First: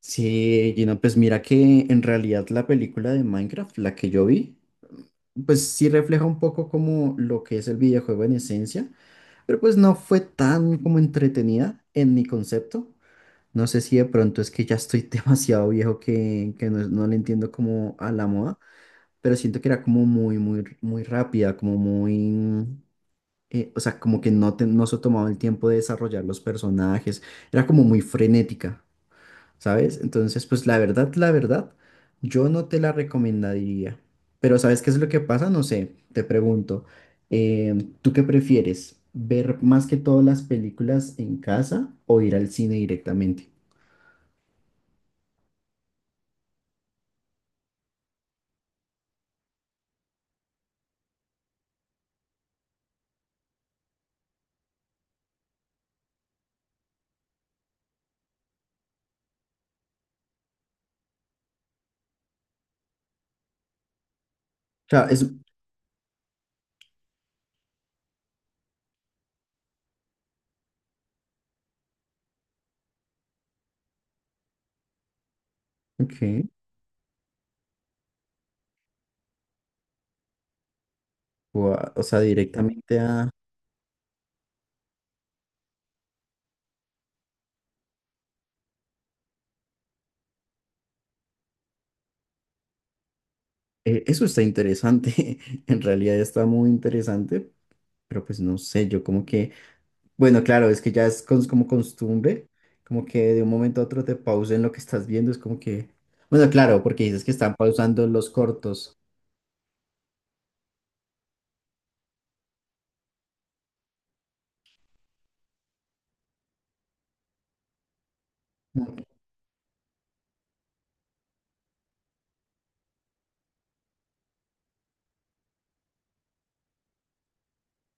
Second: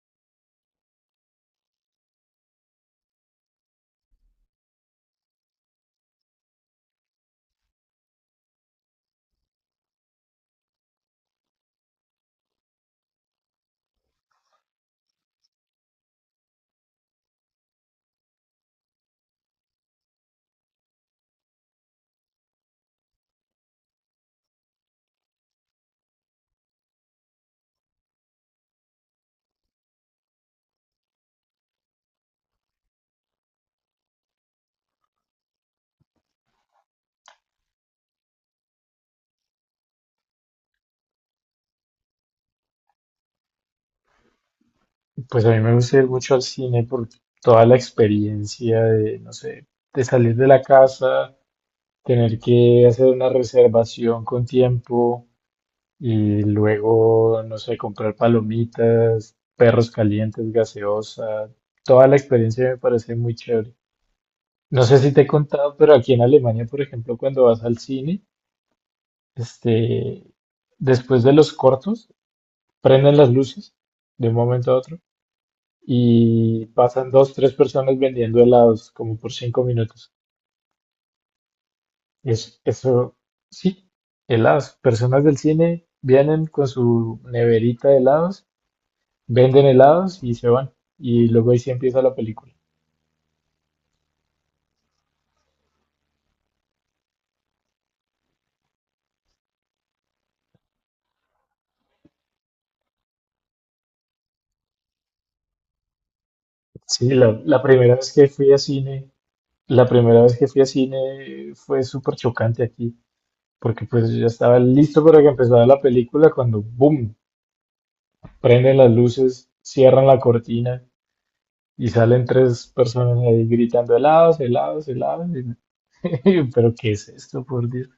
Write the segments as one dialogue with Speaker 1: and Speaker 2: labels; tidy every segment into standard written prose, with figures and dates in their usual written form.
Speaker 1: Sí, Gino, pues mira que en realidad la película de Minecraft, la que yo vi, pues sí refleja un poco como lo que es el videojuego en esencia, pero pues no fue tan como entretenida en mi concepto. No sé si de pronto es que ya estoy demasiado viejo que no le entiendo como a la moda, pero siento que era como muy, muy, muy rápida, como muy, o sea, como que no, no se tomaba el tiempo de desarrollar los personajes, era como muy frenética. ¿Sabes? Entonces, pues la verdad, yo no te la recomendaría. Pero ¿sabes qué es lo que pasa? No sé, te pregunto, eh, ¿tú qué prefieres? ¿Ver más que todas las películas en casa o ir al cine directamente?
Speaker 2: Pues a mí me gusta ir mucho al cine por toda la experiencia de, no sé, de salir de la casa, tener que hacer una reservación con tiempo y luego, no sé, comprar palomitas, perros calientes, gaseosa. Toda la experiencia me parece muy chévere. No
Speaker 1: O
Speaker 2: sé
Speaker 1: sea,
Speaker 2: si te
Speaker 1: es...
Speaker 2: he contado, pero aquí en Alemania, por ejemplo, cuando vas al cine, este, después de los cortos, prenden las luces de un momento a otro.
Speaker 1: Ok,
Speaker 2: Y pasan dos, tres personas vendiendo helados como por cinco minutos.
Speaker 1: o sea,
Speaker 2: Es,
Speaker 1: directamente
Speaker 2: eso
Speaker 1: a...
Speaker 2: sí, helados. Personas del cine vienen con su neverita de helados, venden helados y se van. Y luego ahí sí empieza la película.
Speaker 1: Eso está interesante, en realidad está muy interesante, pero pues no sé, yo como que... Bueno, claro, es que ya como costumbre, como que de un momento a otro te pausen lo que estás viendo, es como que... Bueno, claro, porque
Speaker 2: Sí,
Speaker 1: dices que
Speaker 2: la,
Speaker 1: están
Speaker 2: la primera
Speaker 1: pausando
Speaker 2: vez que
Speaker 1: los
Speaker 2: fui a
Speaker 1: cortos.
Speaker 2: cine, la primera vez que fui a cine fue súper chocante aquí, porque pues yo ya estaba listo para que empezara la película cuando, ¡boom!, prenden las
Speaker 1: ¿No?
Speaker 2: luces, cierran la cortina. Y salen tres personas ahí gritando helados, helados, helados. Pero ¿qué es esto, por Dios?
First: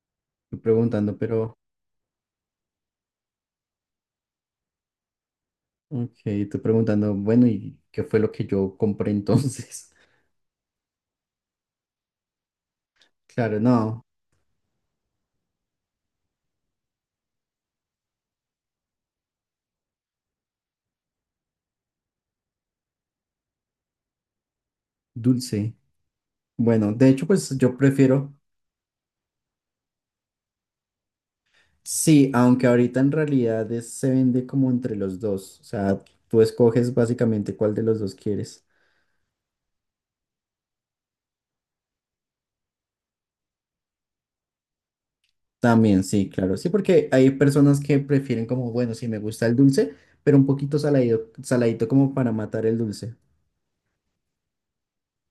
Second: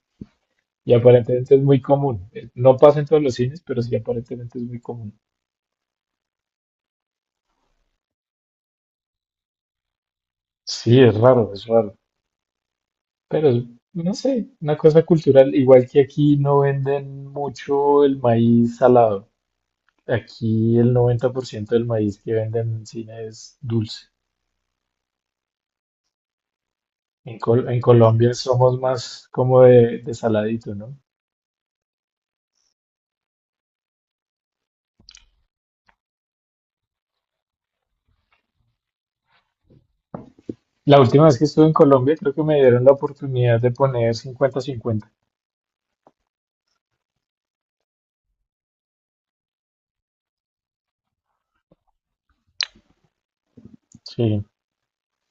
Speaker 1: Tú
Speaker 2: Y
Speaker 1: preguntando,
Speaker 2: aparentemente
Speaker 1: pero...
Speaker 2: es muy común. No pasa en todos los cines, pero sí aparentemente es muy común.
Speaker 1: Ok, tú preguntando, bueno, ¿y qué fue lo que yo compré entonces?
Speaker 2: Sí, es raro, es raro. Pero
Speaker 1: Claro,
Speaker 2: es-
Speaker 1: no,
Speaker 2: no sé, una cosa cultural. Igual que aquí no venden mucho el maíz salado. Aquí el 90% del maíz que venden en cine es dulce.
Speaker 1: dulce. Bueno, de hecho,
Speaker 2: En,
Speaker 1: pues
Speaker 2: Col-
Speaker 1: yo
Speaker 2: en
Speaker 1: prefiero...
Speaker 2: Colombia somos más como de saladito, ¿no?
Speaker 1: Sí, aunque ahorita en realidad se vende como entre los dos, o sea, tú escoges básicamente cuál de los dos quieres.
Speaker 2: La última vez que estuve en Colombia, creo que me dieron la oportunidad de poner 50-50.
Speaker 1: También, sí, claro. Sí, porque hay personas que prefieren como, bueno, sí me gusta el dulce, pero un poquito saladido, saladito como para matar el dulce.
Speaker 2: Sí.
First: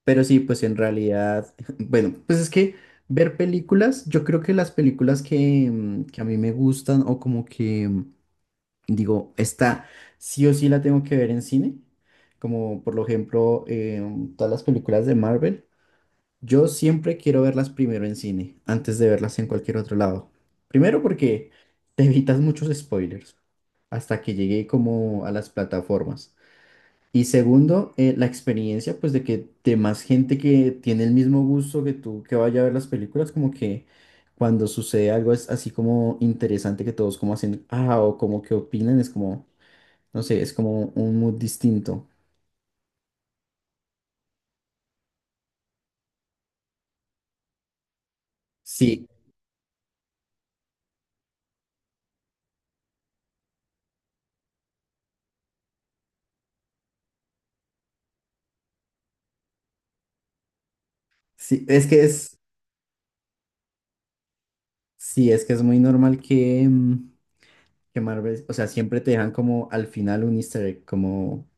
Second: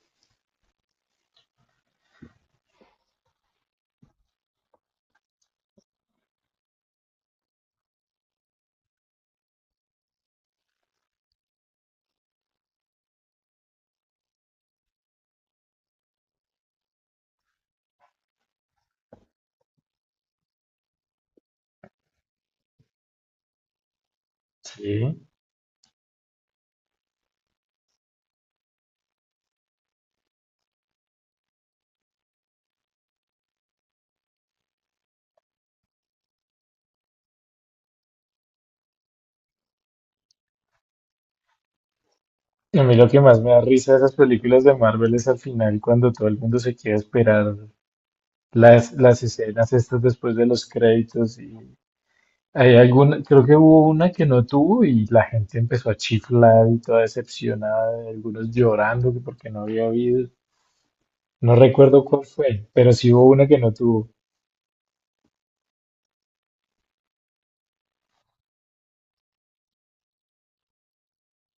Speaker 1: Pero sí, pues en realidad, bueno, pues es que ver películas, yo creo que las películas que, que a mí me gustan o como que digo, esta sí o sí la tengo que ver en cine, como por lo ejemplo todas las películas de Marvel. Yo siempre quiero verlas primero en cine, antes de verlas en cualquier otro lado. Primero porque te evitas muchos spoilers hasta que llegue
Speaker 2: Sí.
Speaker 1: como a las plataformas. Y segundo, la experiencia pues de que de más gente que tiene el mismo gusto que tú que vaya a ver las películas, como que cuando sucede algo es así como interesante que todos como hacen, ah, o como que opinan, es como, no sé, es como un mood distinto.
Speaker 2: A mí lo que más me da risa de esas películas de Marvel es al final cuando todo el mundo se quiere esperar las,
Speaker 1: Sí,
Speaker 2: las escenas estas después de los créditos, y hay alguna, creo que hubo una que no tuvo y la gente empezó a chiflar y toda decepcionada, algunos llorando que porque no había habido. No
Speaker 1: sí,
Speaker 2: recuerdo cuál fue, pero sí hubo una que no tuvo.
Speaker 1: sí, es que es muy normal que... que Marvel, o sea, siempre te dejan como al final un easter egg, como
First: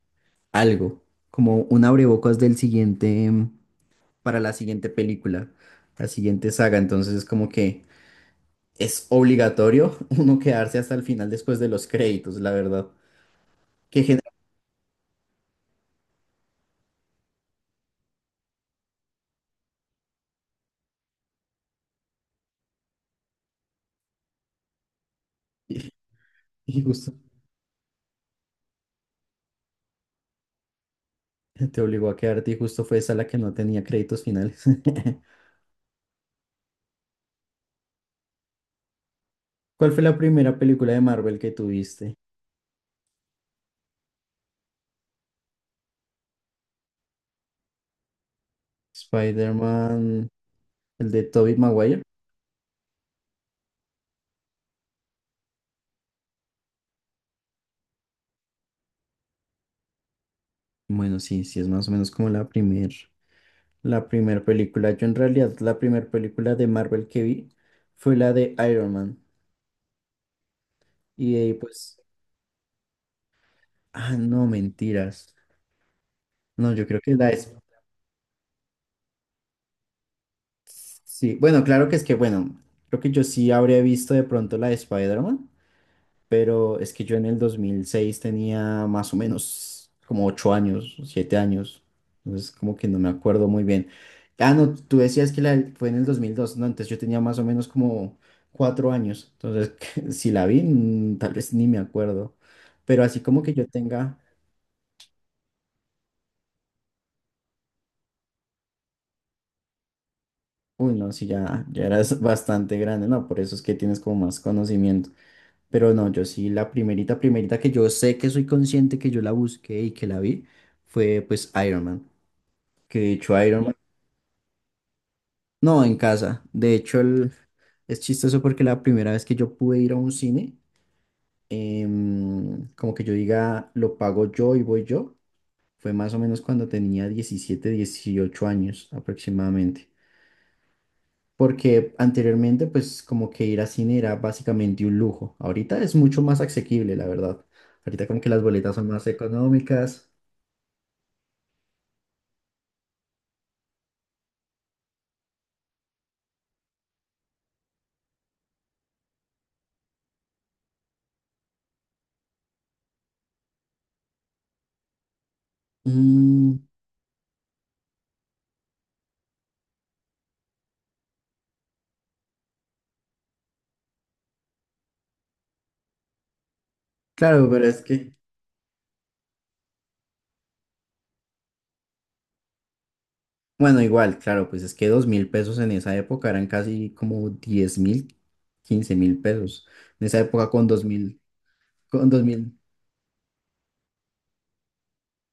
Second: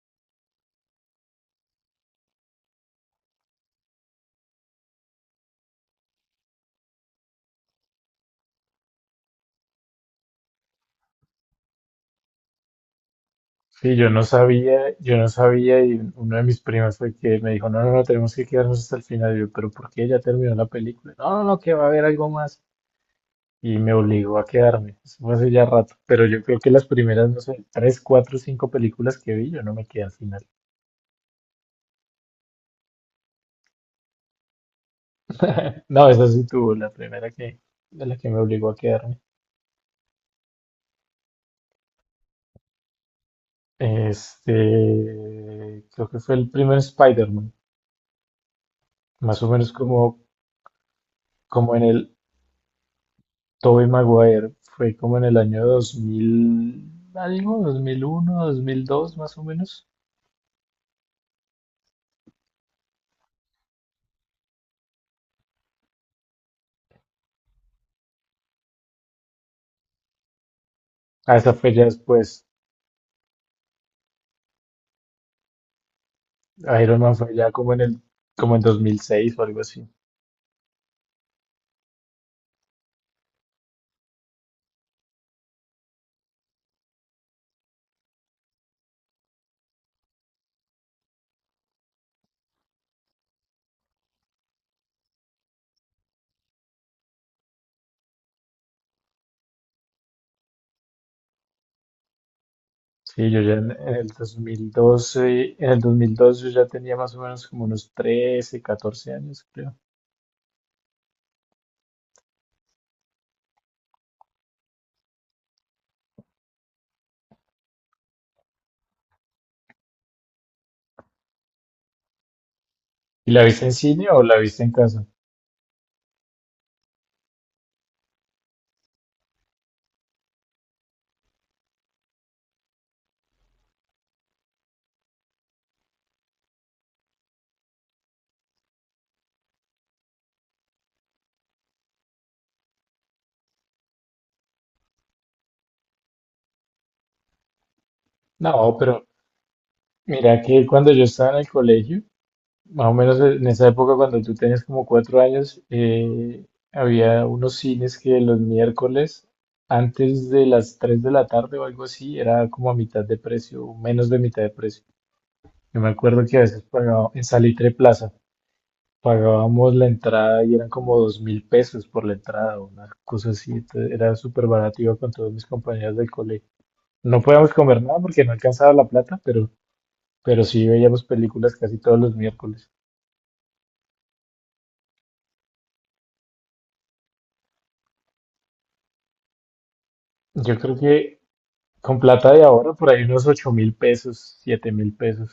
Speaker 1: algo, como un abrebocas del siguiente, para la siguiente película, la siguiente saga. Entonces es como que es obligatorio uno quedarse hasta el final después de los créditos, la verdad.
Speaker 2: Sí,
Speaker 1: Que
Speaker 2: yo no
Speaker 1: genera-
Speaker 2: sabía, yo no sabía y uno de mis primos fue que me dijo, no, no, no, tenemos que quedarnos hasta el final. Y yo, pero ¿por qué ya terminó la película? No, no, no, que va a haber algo más. Y me obligó a quedarme. Eso fue hace ya rato. Pero yo creo que
Speaker 1: y
Speaker 2: las
Speaker 1: justo
Speaker 2: primeras, no sé, tres, cuatro, cinco películas que vi, yo no me quedé al final.
Speaker 1: te obligó a quedarte y justo fue esa la que no tenía créditos finales.
Speaker 2: No, esa sí tuvo, la primera que, de la que me obligó a quedarme.
Speaker 1: ¿Cuál fue la primera película de Marvel que tuviste?
Speaker 2: Creo que fue el primer Spider-Man, más o menos como,
Speaker 1: Spider-Man, el de Tobey
Speaker 2: como en
Speaker 1: Maguire.
Speaker 2: el, Tobey Maguire fue como en el año 2000, algo, dos mil uno, dos, mil dos más o menos.
Speaker 1: Bueno, sí, sí, es más o menos como la primera. La primera película, yo en realidad la primera película de Marvel que vi fue la de Iron Man. Y
Speaker 2: Ah,
Speaker 1: de ahí
Speaker 2: esa fue ya
Speaker 1: pues,
Speaker 2: después.
Speaker 1: ah, no, mentiras. No, yo creo
Speaker 2: Iron
Speaker 1: que
Speaker 2: Man
Speaker 1: la
Speaker 2: fue ya
Speaker 1: es...
Speaker 2: como en el, como en 2006 o algo así.
Speaker 1: Sí, bueno, claro que es que, bueno, creo que yo sí habría visto de pronto la de Spider-Man, pero es que yo en el 2006 tenía más o menos como 8 años, 7 años, entonces como que no me acuerdo muy bien. Ah, no, tú decías que la, fue en el 2002, no, antes yo tenía más o menos como 4 años, entonces si la vi, tal vez ni me acuerdo, pero así
Speaker 2: Sí, yo
Speaker 1: como que
Speaker 2: ya
Speaker 1: yo
Speaker 2: en el
Speaker 1: tenga,
Speaker 2: 2012, en el 2002 yo ya tenía más o menos como unos 13, 14 años, creo.
Speaker 1: uy, no, si ya, ya eras bastante grande, no, por eso es que tienes como más conocimiento. Pero no, yo sí, la primerita, primerita que yo sé que soy consciente que yo la busqué y que la vi fue pues Iron Man. Que de
Speaker 2: ¿Y
Speaker 1: hecho
Speaker 2: la
Speaker 1: Iron
Speaker 2: viste en
Speaker 1: Man,
Speaker 2: cine o la viste en casa?
Speaker 1: no, en casa. De hecho, es chistoso porque la primera vez que yo pude ir a un cine, como que yo diga, lo pago yo y voy yo, fue más o menos cuando tenía 17 18 años aproximadamente. Porque anteriormente, pues como que ir a cine era básicamente un lujo. Ahorita es mucho más asequible, la verdad. Ahorita como que las boletas
Speaker 2: No,
Speaker 1: son más
Speaker 2: pero
Speaker 1: económicas.
Speaker 2: mira que cuando yo estaba en el colegio, más o menos en esa época, cuando tú tenías como cuatro años, había unos cines que los miércoles, antes de las 3 de la tarde o algo así, era como a mitad de precio, o menos de mitad de precio. Yo me acuerdo que a
Speaker 1: Mm,
Speaker 2: veces pagaba en Salitre Plaza, pagábamos la entrada y eran como dos mil pesos por la entrada, una cosa así. Entonces, era súper barato, iba con todos mis compañeros del colegio. No
Speaker 1: claro,
Speaker 2: podíamos
Speaker 1: pero es
Speaker 2: comer nada
Speaker 1: que...
Speaker 2: porque no alcanzaba la plata, pero sí veíamos películas casi todos los miércoles.
Speaker 1: Bueno, igual, claro, pues es que 2000 pesos en esa época eran casi como 10.000, 15.000 pesos. En esa época
Speaker 2: Yo
Speaker 1: con
Speaker 2: creo
Speaker 1: 2000,
Speaker 2: que con
Speaker 1: con dos
Speaker 2: plata de
Speaker 1: mil,
Speaker 2: ahora, por ahí unos 8 mil pesos, 7 mil pesos.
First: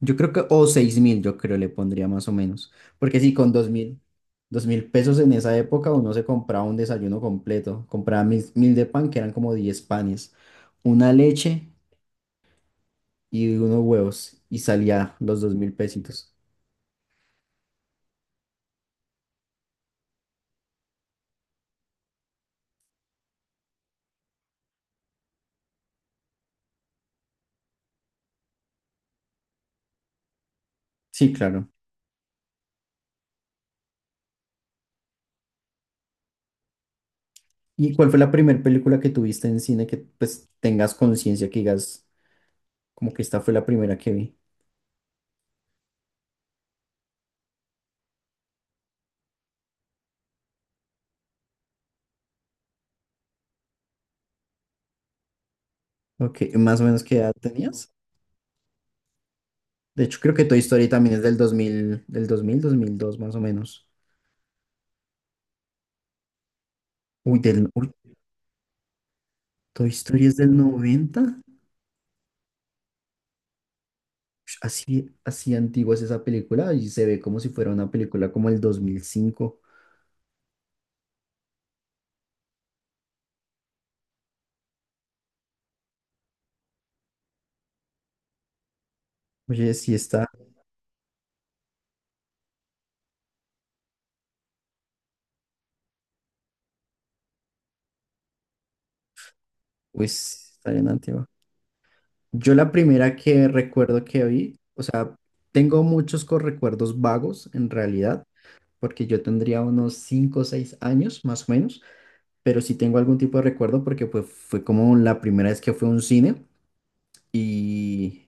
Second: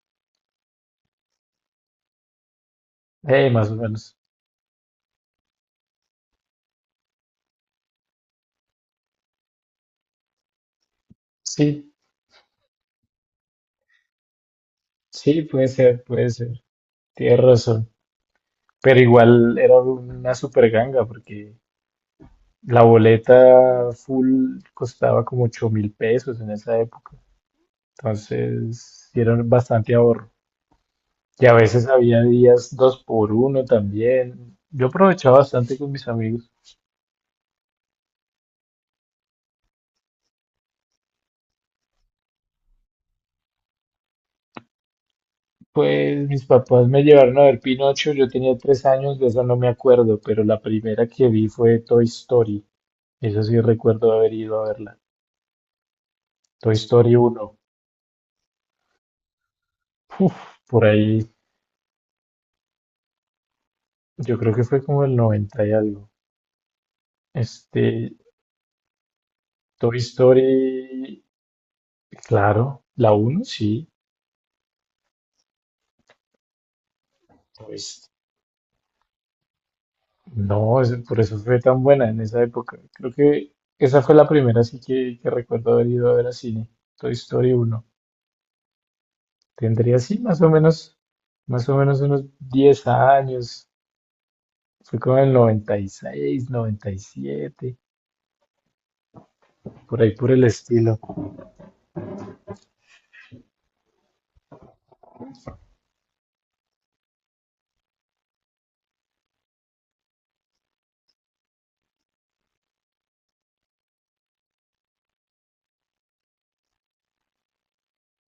Speaker 1: yo creo que, o 6000, yo creo le pondría más o menos. Porque sí,
Speaker 2: Más o menos.
Speaker 1: 2000 pesos en esa época uno se compraba un desayuno completo. Compraba 1000 de pan, que eran como 10 panes, una leche
Speaker 2: Sí,
Speaker 1: y unos huevos, y salía los
Speaker 2: sí,
Speaker 1: dos
Speaker 2: puede
Speaker 1: mil
Speaker 2: ser, puede
Speaker 1: pesitos.
Speaker 2: ser. Tienes razón. Pero igual era una super ganga porque la boleta full costaba como 8 mil pesos en esa época. Entonces, sí era bastante ahorro.
Speaker 1: Sí,
Speaker 2: Y a
Speaker 1: claro.
Speaker 2: veces había días dos por uno también. Yo aprovechaba bastante con mis amigos.
Speaker 1: ¿Y cuál fue la primera película que tuviste en cine que pues tengas conciencia que digas? Como que esta fue la primera que vi.
Speaker 2: Pues mis papás me llevaron a ver Pinocho, yo tenía tres años, de eso no me acuerdo, pero la primera que vi fue Toy Story. Eso sí recuerdo haber ido a verla.
Speaker 1: Ok,
Speaker 2: Toy
Speaker 1: más o menos
Speaker 2: Story
Speaker 1: qué edad
Speaker 2: uno.
Speaker 1: tenías. De hecho, creo
Speaker 2: Uf,
Speaker 1: que Toy
Speaker 2: por
Speaker 1: Story también es
Speaker 2: ahí,
Speaker 1: del 2000, del 2000, 2002, más o menos.
Speaker 2: yo creo que fue como el 90 y algo.
Speaker 1: Uy, uy,
Speaker 2: Este,
Speaker 1: Toy
Speaker 2: Toy
Speaker 1: Story es del
Speaker 2: Story,
Speaker 1: 90.
Speaker 2: claro, la uno sí.
Speaker 1: Ush, así, así antigua es esa película y se ve como si fuera una
Speaker 2: Pues
Speaker 1: película como el 2005.
Speaker 2: no, es- por eso fue tan buena en esa época. Creo que esa fue la primera sí que recuerdo haber ido a ver al cine. Toy Story uno.
Speaker 1: Oye, sí
Speaker 2: Tendría, así
Speaker 1: está,
Speaker 2: más o menos unos 10 años. Fue como en el 96, noventa y siete, por ahí por el
Speaker 1: pues está bien
Speaker 2: estilo.
Speaker 1: antigua. Yo la primera que recuerdo que vi, o sea, tengo muchos recuerdos vagos en realidad, porque yo tendría unos 5 o 6 años más o menos. Pero sí tengo algún tipo de recuerdo porque pues fue como la primera vez que fue a un cine y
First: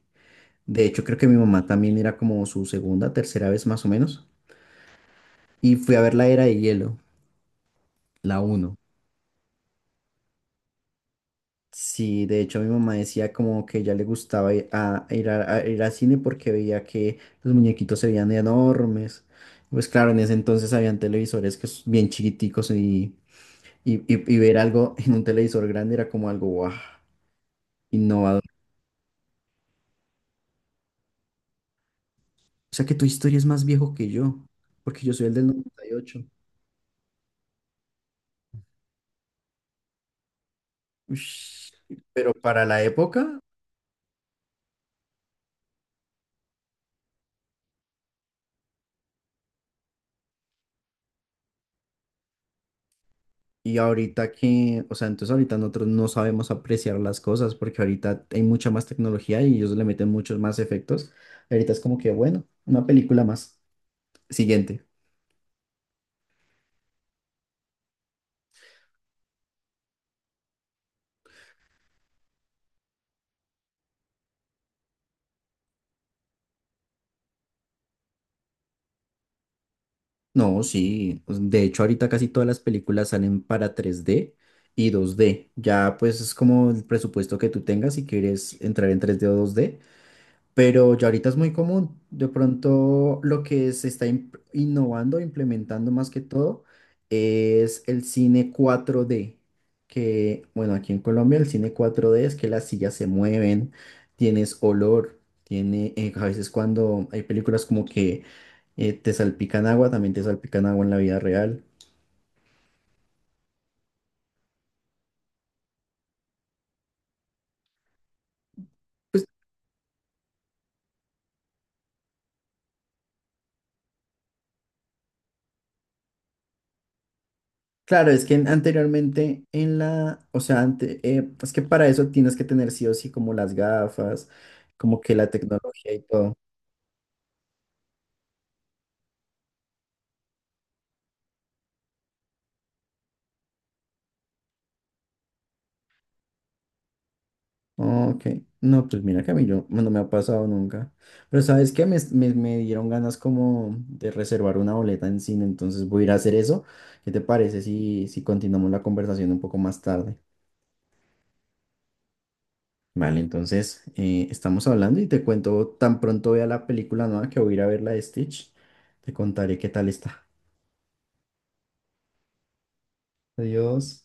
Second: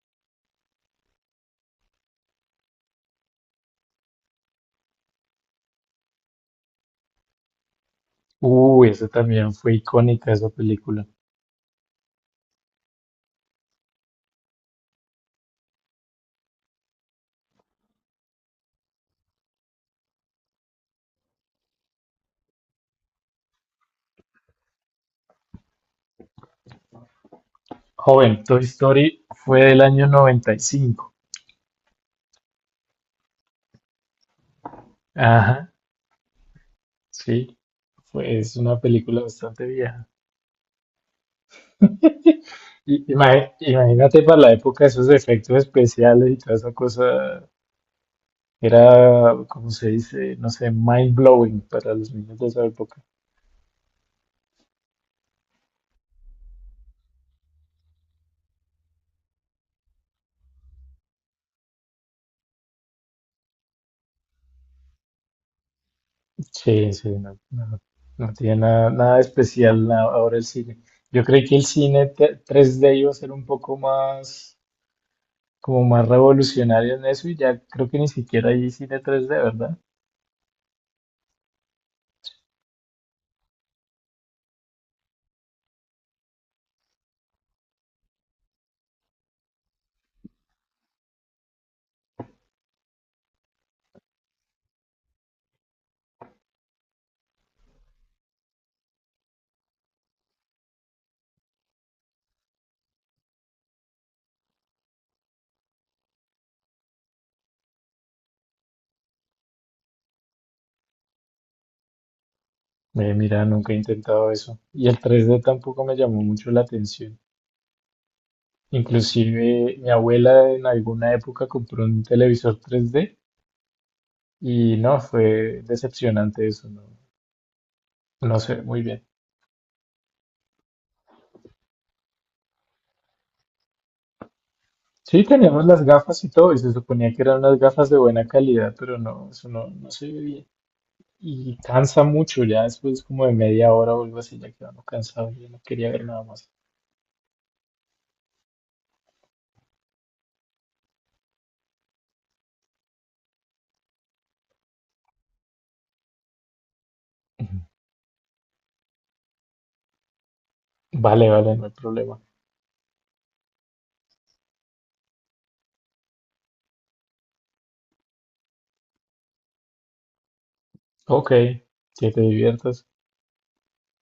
Speaker 1: de hecho creo que mi mamá también era como su segunda, tercera vez más o menos y fui a ver La Era de Hielo, la uno.
Speaker 2: Uy, eso también fue icónica esa película.
Speaker 1: Sí, de hecho mi mamá decía como que ya le gustaba ir al cine porque veía que los muñequitos se veían enormes. Pues claro, en ese entonces habían televisores que bien chiquiticos y, y ver algo en un televisor grande era como algo guau.
Speaker 2: Joven, Toy Story fue del año noventa y cinco.
Speaker 1: O sea que tu historia es más viejo que yo, porque yo soy el del
Speaker 2: Ajá,
Speaker 1: 98.
Speaker 2: sí, fue, es una película bastante vieja.
Speaker 1: Ush. Pero para la
Speaker 2: Y-
Speaker 1: época
Speaker 2: ima- Imagínate para la época esos efectos especiales y toda esa cosa, era, como se dice? No sé, mind blowing para los niños de esa época.
Speaker 1: y ahorita que, o sea, entonces ahorita nosotros no sabemos apreciar las cosas porque ahorita hay mucha más tecnología y ellos le meten muchos más efectos. Ahorita es como que, bueno, una película más. Siguiente.
Speaker 2: Sí, sí, no, no tiene nada, nada de especial ahora el cine. Yo creí que el cine 3D iba a ser un poco más, como más revolucionario en eso y ya creo que ni siquiera hay cine 3D, ¿verdad?
Speaker 1: No, sí, pues, de hecho, ahorita casi todas las películas salen para 3D y 2D. Ya pues es como el presupuesto que tú tengas si quieres entrar en 3D o 2D. Pero ya ahorita es muy común. De pronto lo que se está innovando, implementando más que todo, es el cine 4D. Que, bueno, aquí en Colombia el cine 4D es que las sillas se mueven, tienes olor, tiene, a veces cuando hay películas como que te salpican agua, también te salpican agua en la vida real.
Speaker 2: Mira, nunca he intentado eso. Y el 3D tampoco me llamó mucho la atención. Inclusive mi abuela en alguna época compró un televisor 3D y no, fue decepcionante eso, no,
Speaker 1: Claro, es que
Speaker 2: no sé, muy bien.
Speaker 1: anteriormente en la, o sea, es que para eso tienes que tener sí o sí como las gafas, como que
Speaker 2: Sí,
Speaker 1: la
Speaker 2: teníamos las
Speaker 1: tecnología y
Speaker 2: gafas y
Speaker 1: todo.
Speaker 2: todo, y se suponía que eran unas gafas de buena calidad, pero no, eso no, no se ve bien. Y cansa mucho, ya después como de media hora o algo así, ya quedamos cansado, yo no quería ver nada más.
Speaker 1: Ok, no, pues mira que a mí yo, no me ha pasado nunca. Pero ¿sabes qué? Me dieron ganas como de reservar una boleta en cine, entonces voy a ir a hacer eso. ¿Qué te parece si, continuamos la conversación un poco más tarde?
Speaker 2: Vale, vale, no hay problema.
Speaker 1: Vale, entonces estamos hablando y te cuento tan pronto vea la película nueva que voy a ir a ver la de Stitch. Te contaré qué tal está.
Speaker 2: Ok, que te diviertas.
Speaker 1: Adiós.